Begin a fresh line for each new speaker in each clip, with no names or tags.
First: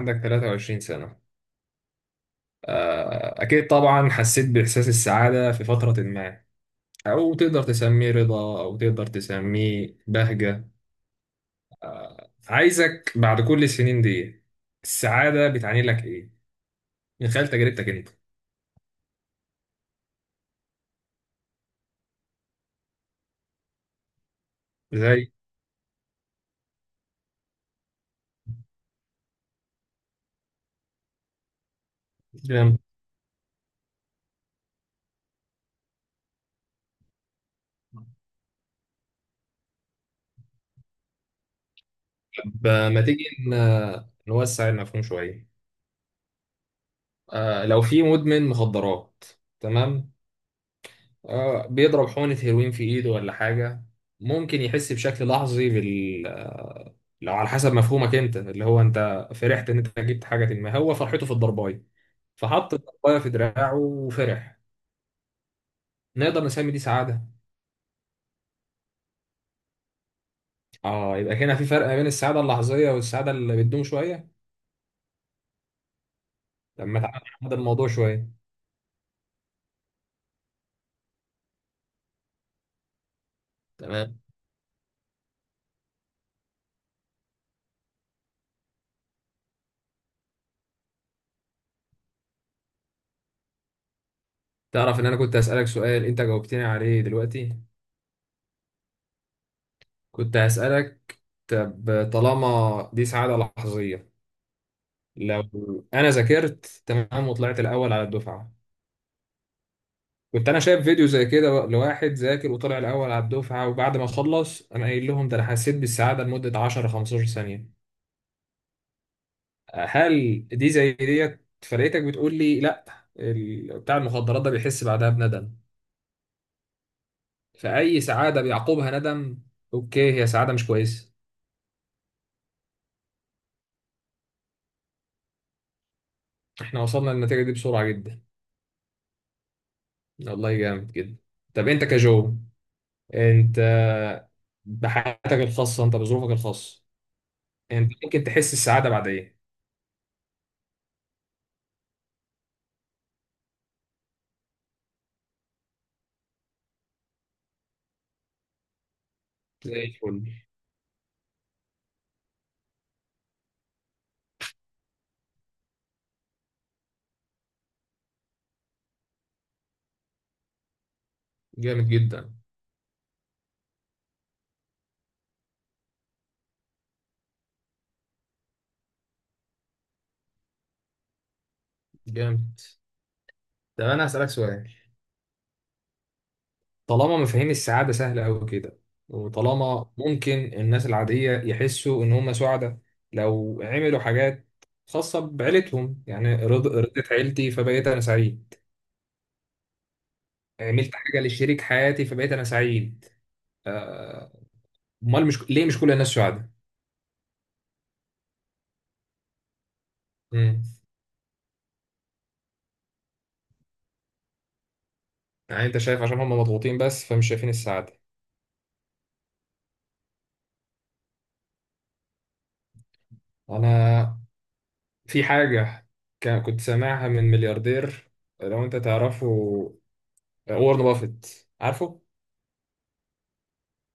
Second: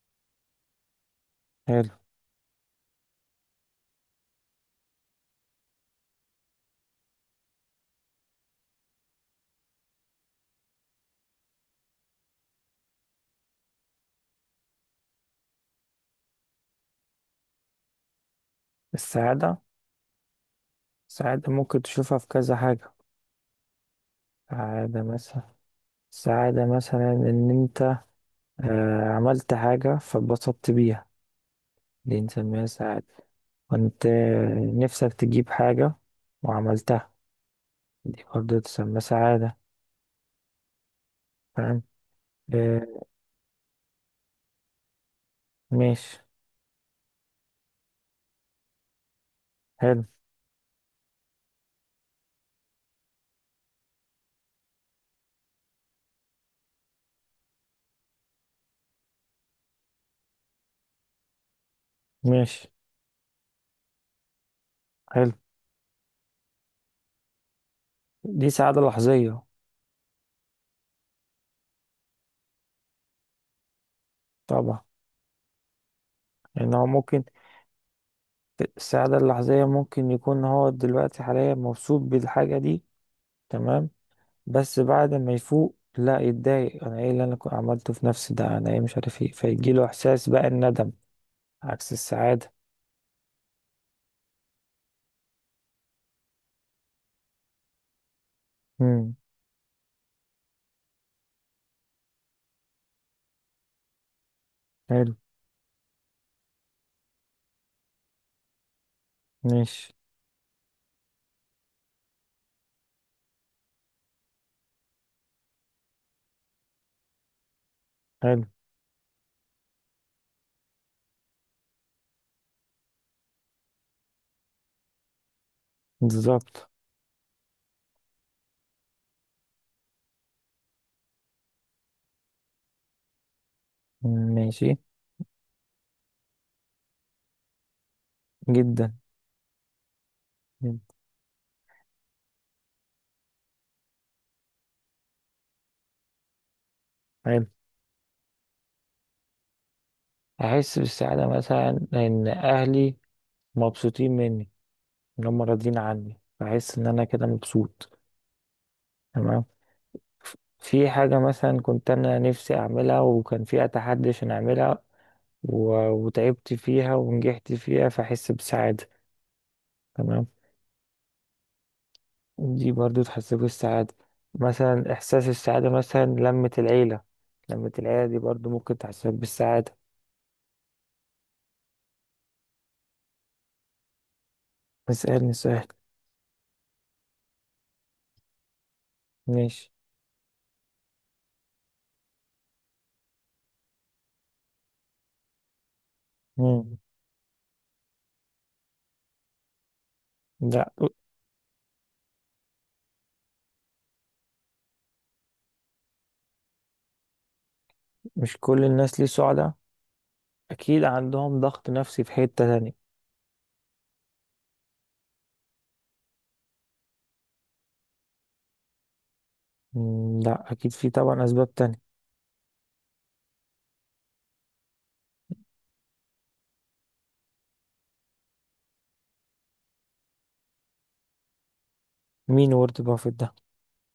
عندك 23 سنة؟
حلو.
آه، أكيد طبعا حسيت بإحساس السعادة في فترة ما، أو تقدر تسميه رضا أو تقدر تسميه بهجة. عايزك بعد كل السنين دي، السعادة بتعني لك إيه؟ من خلال تجربتك أنت.
السعادة السعادة ممكن تشوفها في كذا حاجة. سعادة
زي.
مثلا سعادة مثلا إن أنت عملت حاجة فاتبسطت بيها. دي نسميها
جيم.
سعادة. وأنت نفسك تجيب حاجة وعملتها، دي برضه تسمى سعادة. فاهم؟
طب
آه،
ما تيجي نوسع المفهوم شوية.
ماشي.
لو في مدمن مخدرات،
حلو.
تمام، بيضرب حقنة هيروين في إيده ولا حاجة، ممكن يحس بشكل لحظي بال آه، لو على حسب مفهومك أنت، اللي هو أنت فرحت إن أنت جبت حاجة، ما هو فرحته في الضرباية،
ماشي.
فحط الضرباية في دراعه وفرح.
حلو.
نقدر نسمي دي سعادة؟
دي سعادة لحظية.
يبقى هنا في فرق ما بين السعادة اللحظية والسعادة اللي بتدوم شوية.
طبعا، يعني هو
لما تعالى
ممكن.
نحدد الموضوع شوية.
السعادة اللحظية ممكن يكون هو دلوقتي حاليا مبسوط بالحاجة دي. تمام.
تمام.
بس بعد ما يفوق لا يتضايق، انا ايه اللي انا كنت عملته في نفسي ده، انا ايه، مش عارف ايه، فيجيله احساس بقى الندم، عكس السعادة.
تعرف إن أنا كنت هسألك سؤال أنت جاوبتني عليه دلوقتي؟
امم.
كنت هسألك، طب طالما دي سعادة لحظية،
حلو.
لو انا ذاكرت تمام وطلعت الاول على الدفعه،
ماشي.
كنت انا شايف فيديو زي كده لواحد ذاكر وطلع الاول على الدفعه وبعد ما خلص انا قايل لهم، ده انا حسيت بالسعاده لمده 10-15 ثانيه،
حلو.
هل دي زي ديت؟ فرقتك بتقول لي لا. بتاع المخدرات ده بيحس بعدها بندم،
بالظبط.
فاي سعاده بيعقبها ندم، اوكي هي سعاده مش كويسه.
ماشي.
احنا وصلنا للنتيجه دي بسرعه جدا.
جدا.
والله جامد
جدا.
جدا. طب انت كجو، انت بحياتك الخاصه، انت بظروفك الخاصه،
حلو.
يعني انت ممكن تحس السعادة بعد ايه؟
احس بالسعادة مثلا ان اهلي مبسوطين مني، ان هم راضيين عني، بحس ان انا كده مبسوط. تمام.
زي الفل.
في حاجة مثلا كنت أنا نفسي أعملها وكان في أتحدي عشان أعملها، و- وتعبت فيها ونجحت فيها، فأحس بسعادة. تمام.
جامد جدا.
دي برضو تحسسك بالسعادة. مثلا إحساس السعادة مثلا لمة العيلة، لمة العيلة دي برضو ممكن تحسسك بالسعادة.
جامد. طب انا هسألك سؤال.
اسألني سؤال.
طالما مفاهيم السعادة سهلة قوي كده،
ماشي.
وطالما ممكن الناس العادية يحسوا ان هم سعداء لو عملوا حاجات خاصة بعيلتهم، يعني
مم.
رضيت عيلتي فبقيت انا سعيد،
لا،
عملت حاجة لشريك حياتي فبقيت انا سعيد، آه، امال مش ليه، مش كل الناس سعداء؟
مش كل الناس ليه سعداء.
مم.
أكيد عندهم ضغط نفسي في حتة تانية.
يعني انت شايف عشان هم مضغوطين بس فمش شايفين السعادة.
مم. لا، أكيد في طبعا أسباب تانية.
انا، في حاجة كنت سامعها من ملياردير، لو انت تعرفه، وارن بافيت، عارفه؟
مين وورد بافيت ده؟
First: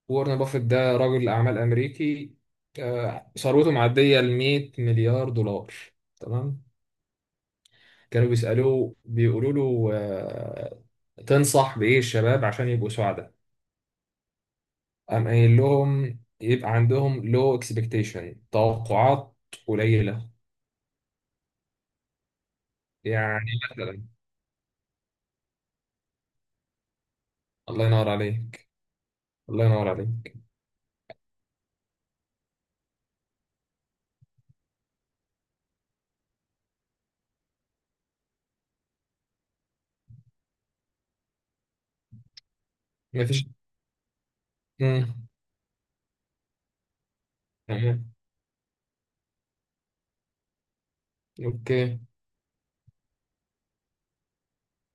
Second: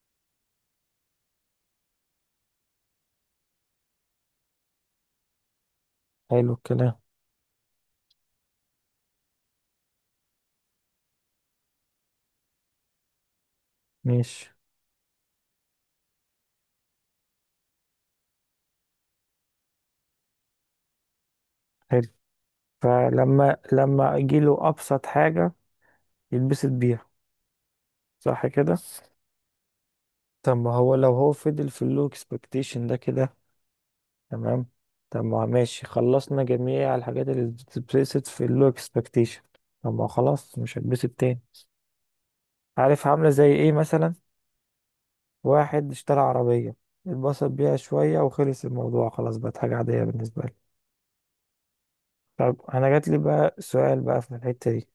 وارن بافيت ده رجل أعمال أمريكي، ثروته معدية ال 100 مليار دولار،
حلو
تمام؟
الكلام.
كانوا بيسألوه، بيقولوا له تنصح بإيه الشباب عشان يبقوا سعداء؟
ماشي.
قام قايل لهم، يبقى عندهم لو اكسبكتيشن، توقعات قليلة.
حلو.
يعني
فلما
مثلا.
لما يجيله أبسط حاجة يتبسط بيها.
الله ينور
صح
عليك.
كده.
الله ينور عليك.
طب ما هو لو هو فضل في اللو اكسبكتيشن ده كده، تمام، طب ما ماشي، خلصنا جميع الحاجات اللي بتتبسط في اللو اكسبكتيشن، طب ما خلاص مش هتبسط تاني. عارف عاملة زي
مفيش.
ايه؟ مثلا واحد اشترى عربية، اتبسط بيها
مم.
شوية وخلص الموضوع خلاص، بقت حاجة عادية بالنسبة له.
اوكي.
طب أنا جاتلي بقى سؤال بقى في الحتة دي.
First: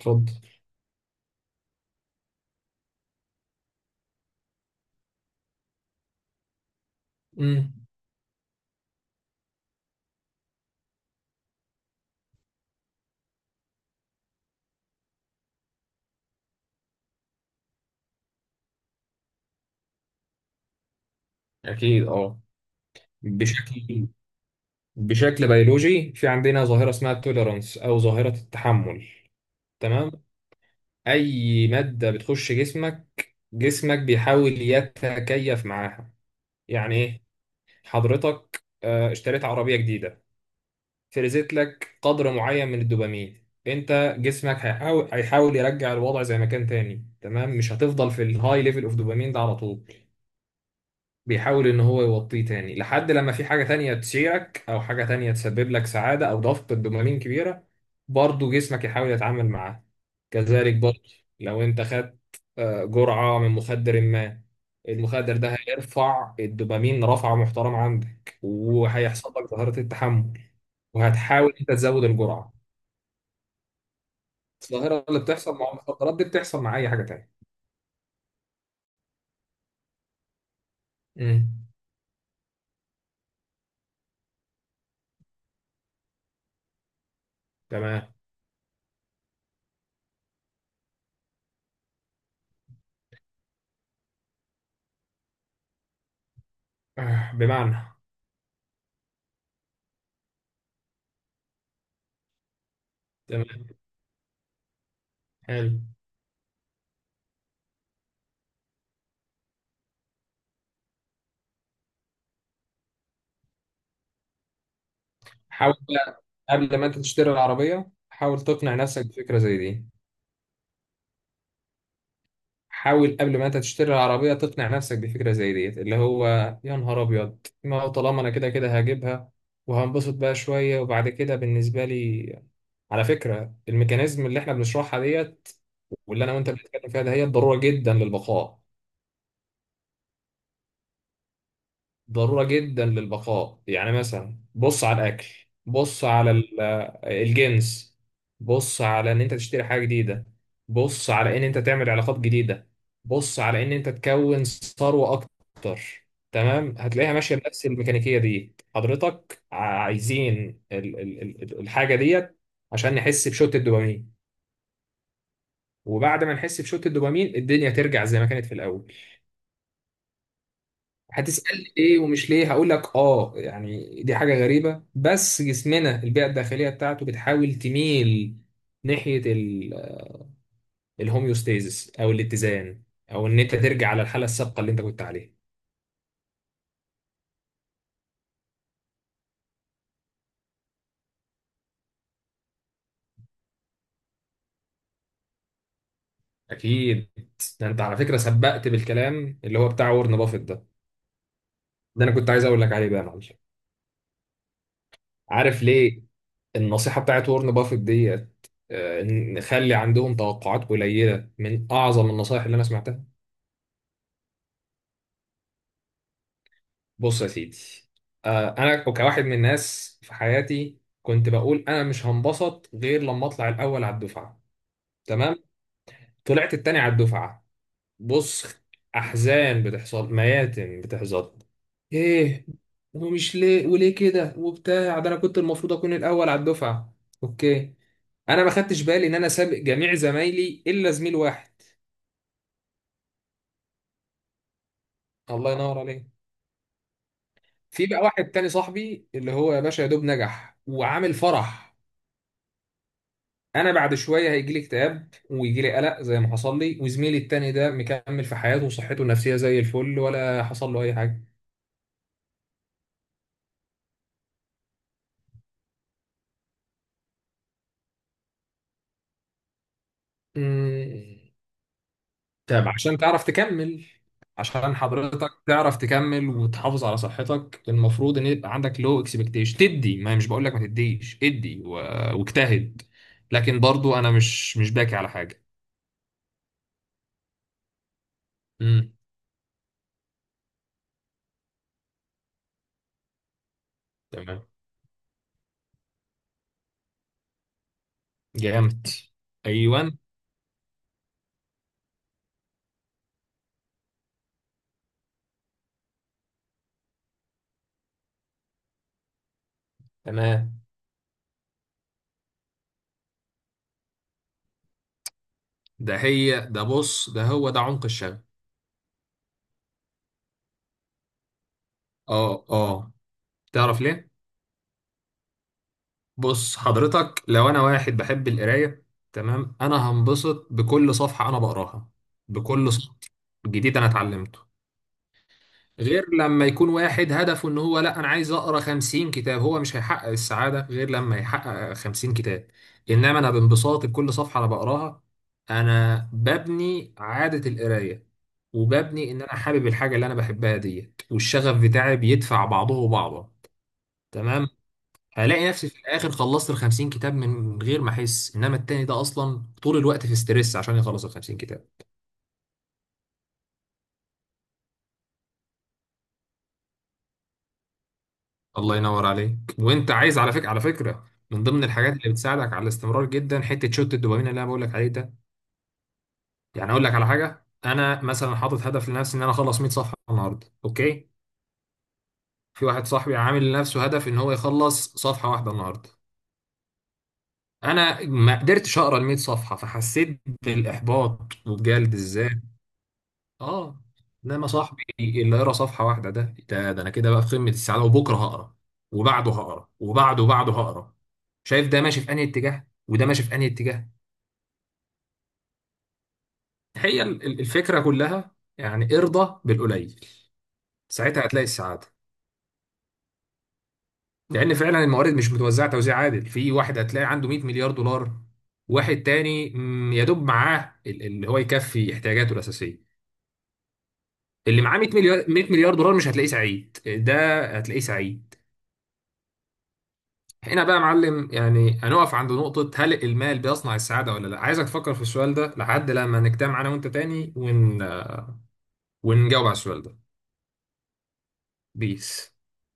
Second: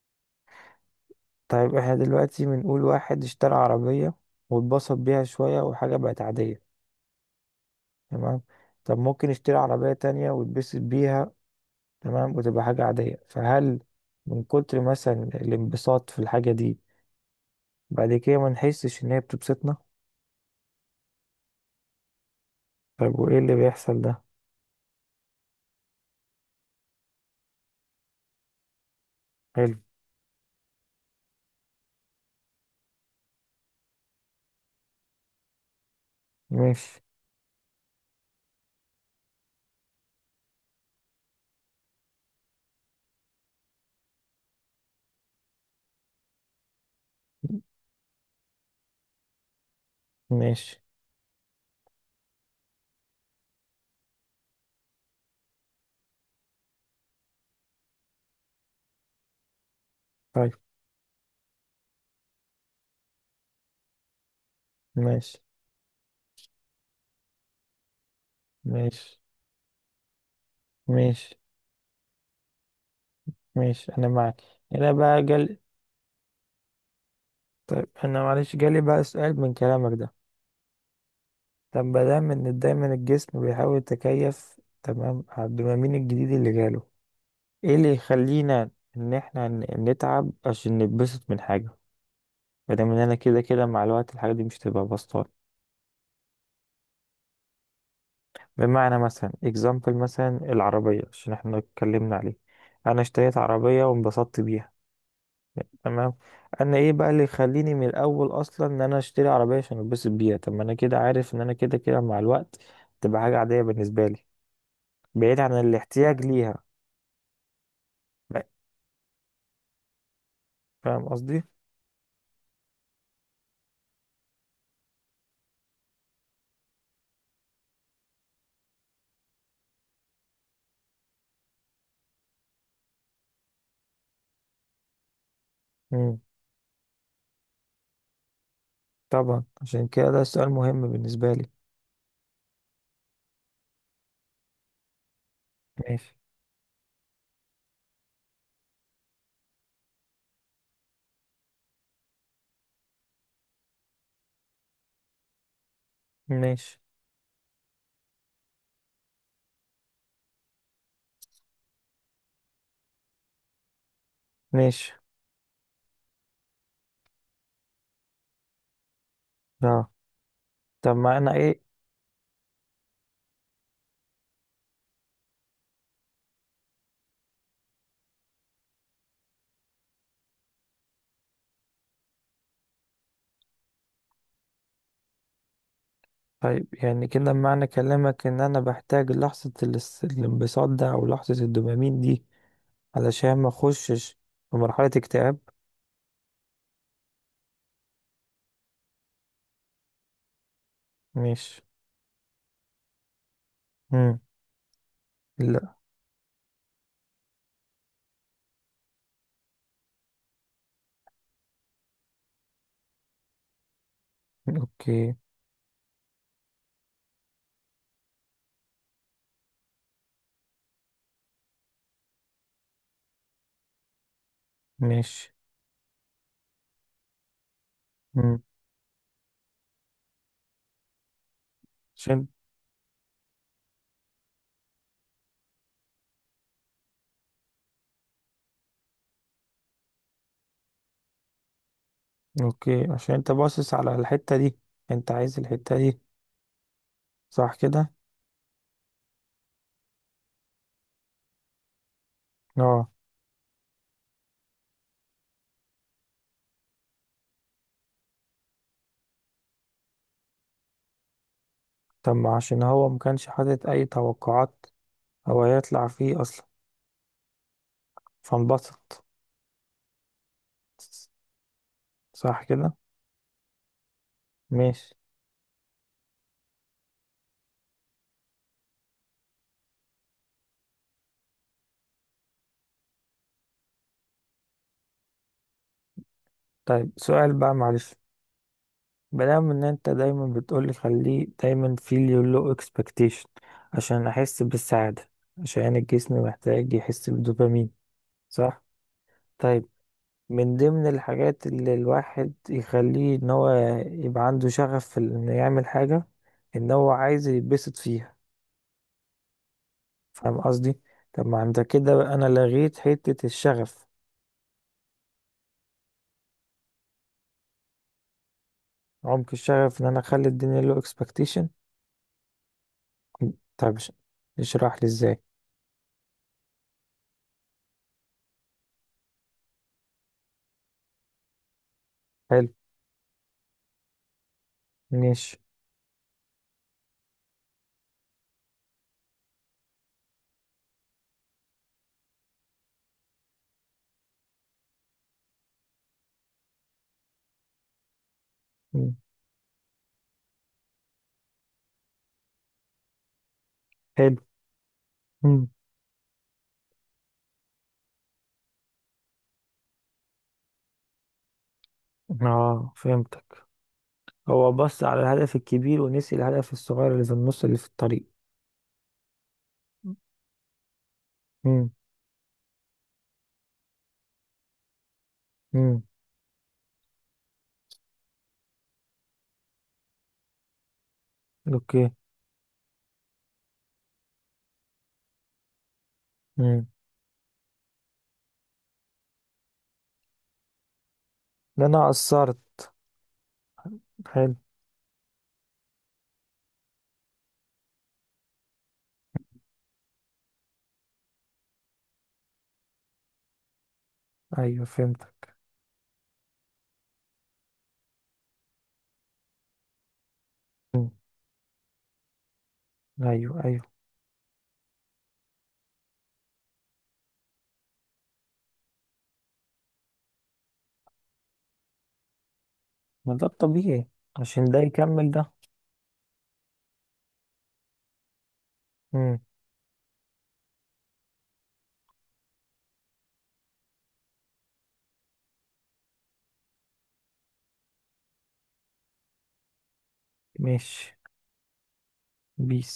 اتفضل.
طيب احنا دلوقتي بنقول واحد اشترى عربية واتبسط بيها شوية، وحاجة بقت عادية.
امم.
تمام. طب ممكن يشتري عربية تانية ويتبسط بيها، تمام، وتبقى حاجة عادية. فهل من كتر مثلا الانبساط في الحاجة دي، بعد كده ما نحسش إن هي بتبسطنا؟
اكيد اه.
طيب وإيه اللي بيحصل
بشكل
ده؟
بشكل بيولوجي في عندنا ظاهره اسمها التوليرانس، او ظاهره التحمل.
حلو.
تمام. اي ماده بتخش جسمك بيحاول يتكيف معاها. يعني
ماشي.
ايه؟ حضرتك اشتريت عربيه جديده، فرزت لك قدر معين من الدوبامين. انت جسمك هيحاول يرجع الوضع زي ما كان تاني، تمام، مش هتفضل في الهاي ليفل اوف دوبامين ده على طول،
ماشي.
بيحاول ان هو يوطيه تاني لحد لما في حاجة تانية تشيرك او حاجة تانية تسبب لك سعادة او ضغط دوبامين كبيرة، برضه جسمك يحاول يتعامل معاه.
طيب.
كذلك برضه، لو انت خدت جرعة من مخدر ما، المخدر
ماشي.
ده هيرفع الدوبامين رفعة محترمة عندك
ماشي.
وهيحصل لك ظاهرة التحمل،
ماشي.
وهتحاول انت تزود الجرعة.
ماشي، أنا معاك. أنا
الظاهرة اللي
بقى
بتحصل
جال،
مع المخدرات دي بتحصل مع اي حاجة تانية.
طيب أنا معلش جالي بقى سؤال من كلامك ده.
امم.
طب ما دام إن دايما الجسم بيحاول يتكيف تمام على الدوبامين الجديد اللي جاله، إيه اللي
تمام.
يخلينا إن إحنا نتعب عشان نتبسط من حاجة، مادام ان انا كده كده مع الوقت الحاجات دي مش تبقى بسطات؟
بمعنى،
بمعنى مثلا اكزامبل، مثلا العربية عشان احنا اتكلمنا عليه، انا اشتريت
تمام،
عربية وانبسطت بيها،
حلو.
تمام، انا ايه بقى اللي يخليني من الاول اصلا ان انا اشتري عربية عشان انبسط بيها؟ طب ما انا كده عارف ان انا كده كده مع الوقت تبقى حاجة عادية بالنسبة لي، بعيد عن
حاول
الاحتياج
بقى،
ليها.
قبل ما انت تشتري العربية حاول تقنع نفسك بفكرة زي دي،
فاهم قصدي؟
حاول قبل ما انت تشتري العربية تقنع نفسك بفكرة زي دي، اللي هو يا نهار ابيض ما هو طالما انا كده كده هجيبها وهنبسط بقى شوية وبعد كده بالنسبة لي. على فكرة، الميكانيزم اللي احنا بنشرحها ديت،
مم.
واللي انا وانت بنتكلم فيها ده، هي الضرورة جدا للبقاء.
طبعا عشان كده ده سؤال مهم بالنسبة لي.
ضرورة جدا للبقاء، يعني مثلا بص على الأكل، بص
ماشي.
على الجنس، بص على إن أنت تشتري حاجة جديدة، بص على إن أنت تعمل علاقات جديدة، بص على إن أنت تكون ثروة أكتر. تمام،
ماشي.
هتلاقيها ماشية بنفس الميكانيكية دي. حضرتك عايزين الحاجة ديت عشان نحس بشوت الدوبامين،
ماشي.
وبعد ما نحس بشوت الدوبامين الدنيا ترجع زي ما كانت في الأول.
اه. طب ما انا ايه.
هتسألني ليه ومش ليه، هقول لك اه يعني دي حاجة غريبة، بس جسمنا البيئة الداخلية بتاعته بتحاول تميل ناحية الهوميوستيزس او الاتزان، او ان انت ترجع على الحالة السابقة اللي انت كنت عليها.
طيب يعني كده معنى كلامك ان انا بحتاج لحظة الانبساط ده او لحظة الدوبامين دي، علشان ما اخشش في مرحلة اكتئاب.
اكيد. ده انت على فكرة سبقت بالكلام اللي هو بتاع وورن بافيت ده،
ماشي.
ده انا كنت عايز اقول لك عليه بقى يا معلم.
مم.
عارف
لا.
ليه؟ النصيحة بتاعت وورن بافيت ديت، نخلي عندهم توقعات قليلة، من اعظم النصائح اللي انا سمعتها.
اوكي.
بص يا سيدي، انا كواحد من الناس في حياتي كنت بقول انا مش هنبسط غير لما اطلع الاول على الدفعه.
ماشي.
تمام؟ طلعت التاني على الدفعه.
مم.
بص، احزان بتحصل، مياتم بتحصل،
عشان.
ايه ومش ليه وليه كده وبتاع، ده انا كنت المفروض اكون الاول على الدفعه. اوكي. انا ما خدتش بالي ان انا سابق جميع زمايلي الا زميل واحد.
اوكي، عشان انت باصص على الحتة دي، انت عايز
الله
الحتة
ينور
دي.
عليك.
صح
في
كده.
بقى واحد تاني صاحبي اللي هو يا باشا يا دوب نجح وعامل فرح،
اه.
انا بعد شويه هيجي لي اكتئاب ويجي لي قلق زي ما حصل لي، وزميلي التاني ده مكمل في حياته وصحته النفسيه زي الفل ولا حصل له اي حاجه.
طب ما عشان هو مكانش حاطط اي توقعات، هو هيطلع فيه اصلا، فانبسط.
أمم،
صح
طب
كده.
عشان تعرف تكمل، عشان
ماشي.
حضرتك تعرف تكمل وتحافظ على صحتك، المفروض ان يبقى عندك لو اكسبكتيشن تدي، ما مش بقول لك ما تديش، ادي واجتهد، لكن برضو انا مش باكي على حاجه.
طيب سؤال بقى معلش.
امم.
بنعمل ان انت دايما بتقولي خليه دايما feel your low expectation عشان احس
تمام.
بالسعادة، عشان الجسم محتاج يحس بالدوبامين. صح.
جامد.
طيب.
ايوه.
من ضمن الحاجات اللي الواحد يخليه ان هو يبقى عنده شغف في انه يعمل حاجة، ان هو عايز يتبسط فيها. فاهم
تمام.
قصدي؟ طب ما انت كده بقى انا لغيت حتة الشغف.
ده هي ده، بص، ده هو ده عمق الشغف.
عمق الشغف ان انا اخلي الدنيا low expectation.
اه اه.
طب
تعرف ليه؟
اشرح لي ازاي.
بص حضرتك، لو انا واحد بحب القرايه، تمام، انا هنبسط بكل صفحه انا بقراها،
حلو.
بكل سطر جديد انا اتعلمته،
ماشي.
غير لما يكون واحد هدفه ان هو، لا انا عايز اقرا 50 كتاب، هو مش هيحقق السعاده غير لما يحقق 50 كتاب، انما انا بانبساط بكل صفحه انا بقراها، انا ببني عاده القرايه،
مم.
وببني ان انا حابب الحاجه اللي انا بحبها ديت، والشغف بتاعي بيدفع بعضه بعضا.
حلو.
تمام، هلاقي نفسي في الاخر خلصت ال 50 كتاب من غير ما احس، انما التاني ده اصلا طول الوقت في ستريس عشان يخلص ال 50 كتاب.
اه فهمتك. هو بص على الهدف الكبير ونسي الهدف الصغير اللي في النص اللي في الطريق.
الله ينور عليك. وانت عايز على فكره، من ضمن
امم.
الحاجات اللي بتساعدك على الاستمرار جدا حته شوت الدوبامين اللي انا بقول لك عليه ده.
امم.
يعني اقول لك على حاجه، انا مثلا حاطط هدف لنفسي ان انا اخلص 100 صفحه النهارده، اوكي،
اوكي.
في واحد صاحبي عامل لنفسه هدف ان هو يخلص صفحه واحده النهارده،
امم.
انا ما قدرتش اقرا ال 100 صفحه فحسيت بالاحباط
ده انا
وبجلد الذات،
قصرت.
اه،
حلو.
انما صاحبي اللي يقرا صفحه واحده ده انا كده بقى في قمه السعاده، وبكره هقرا وبعده هقرا وبعده وبعده هقرا. شايف ده ماشي في انهي اتجاه وده ماشي في انهي اتجاه؟
ايوه فهمتك.
هي الفكره كلها يعني ارضى بالقليل،
مم.
ساعتها هتلاقي السعاده،
ايوه ايوه.
لان فعلا الموارد مش متوزعه توزيع عادل، في واحد هتلاقي عنده 100 مليار دولار، واحد تاني يا دوب معاه اللي هو يكفي احتياجاته الاساسيه.
ما ده الطبيعي، عشان ده
اللي معاه 100
يكمل
مليار،
ده.
100 مليار دولار مش هتلاقيه سعيد، ده هتلاقيه سعيد.
امم.
هنا بقى يا معلم يعني هنقف عند نقطة، هل المال بيصنع السعادة ولا لا؟ عايزك تفكر في السؤال ده لحد لما نجتمع أنا وأنت تاني ونجاوب على السؤال ده.
ماشي.
بيس.
بيس.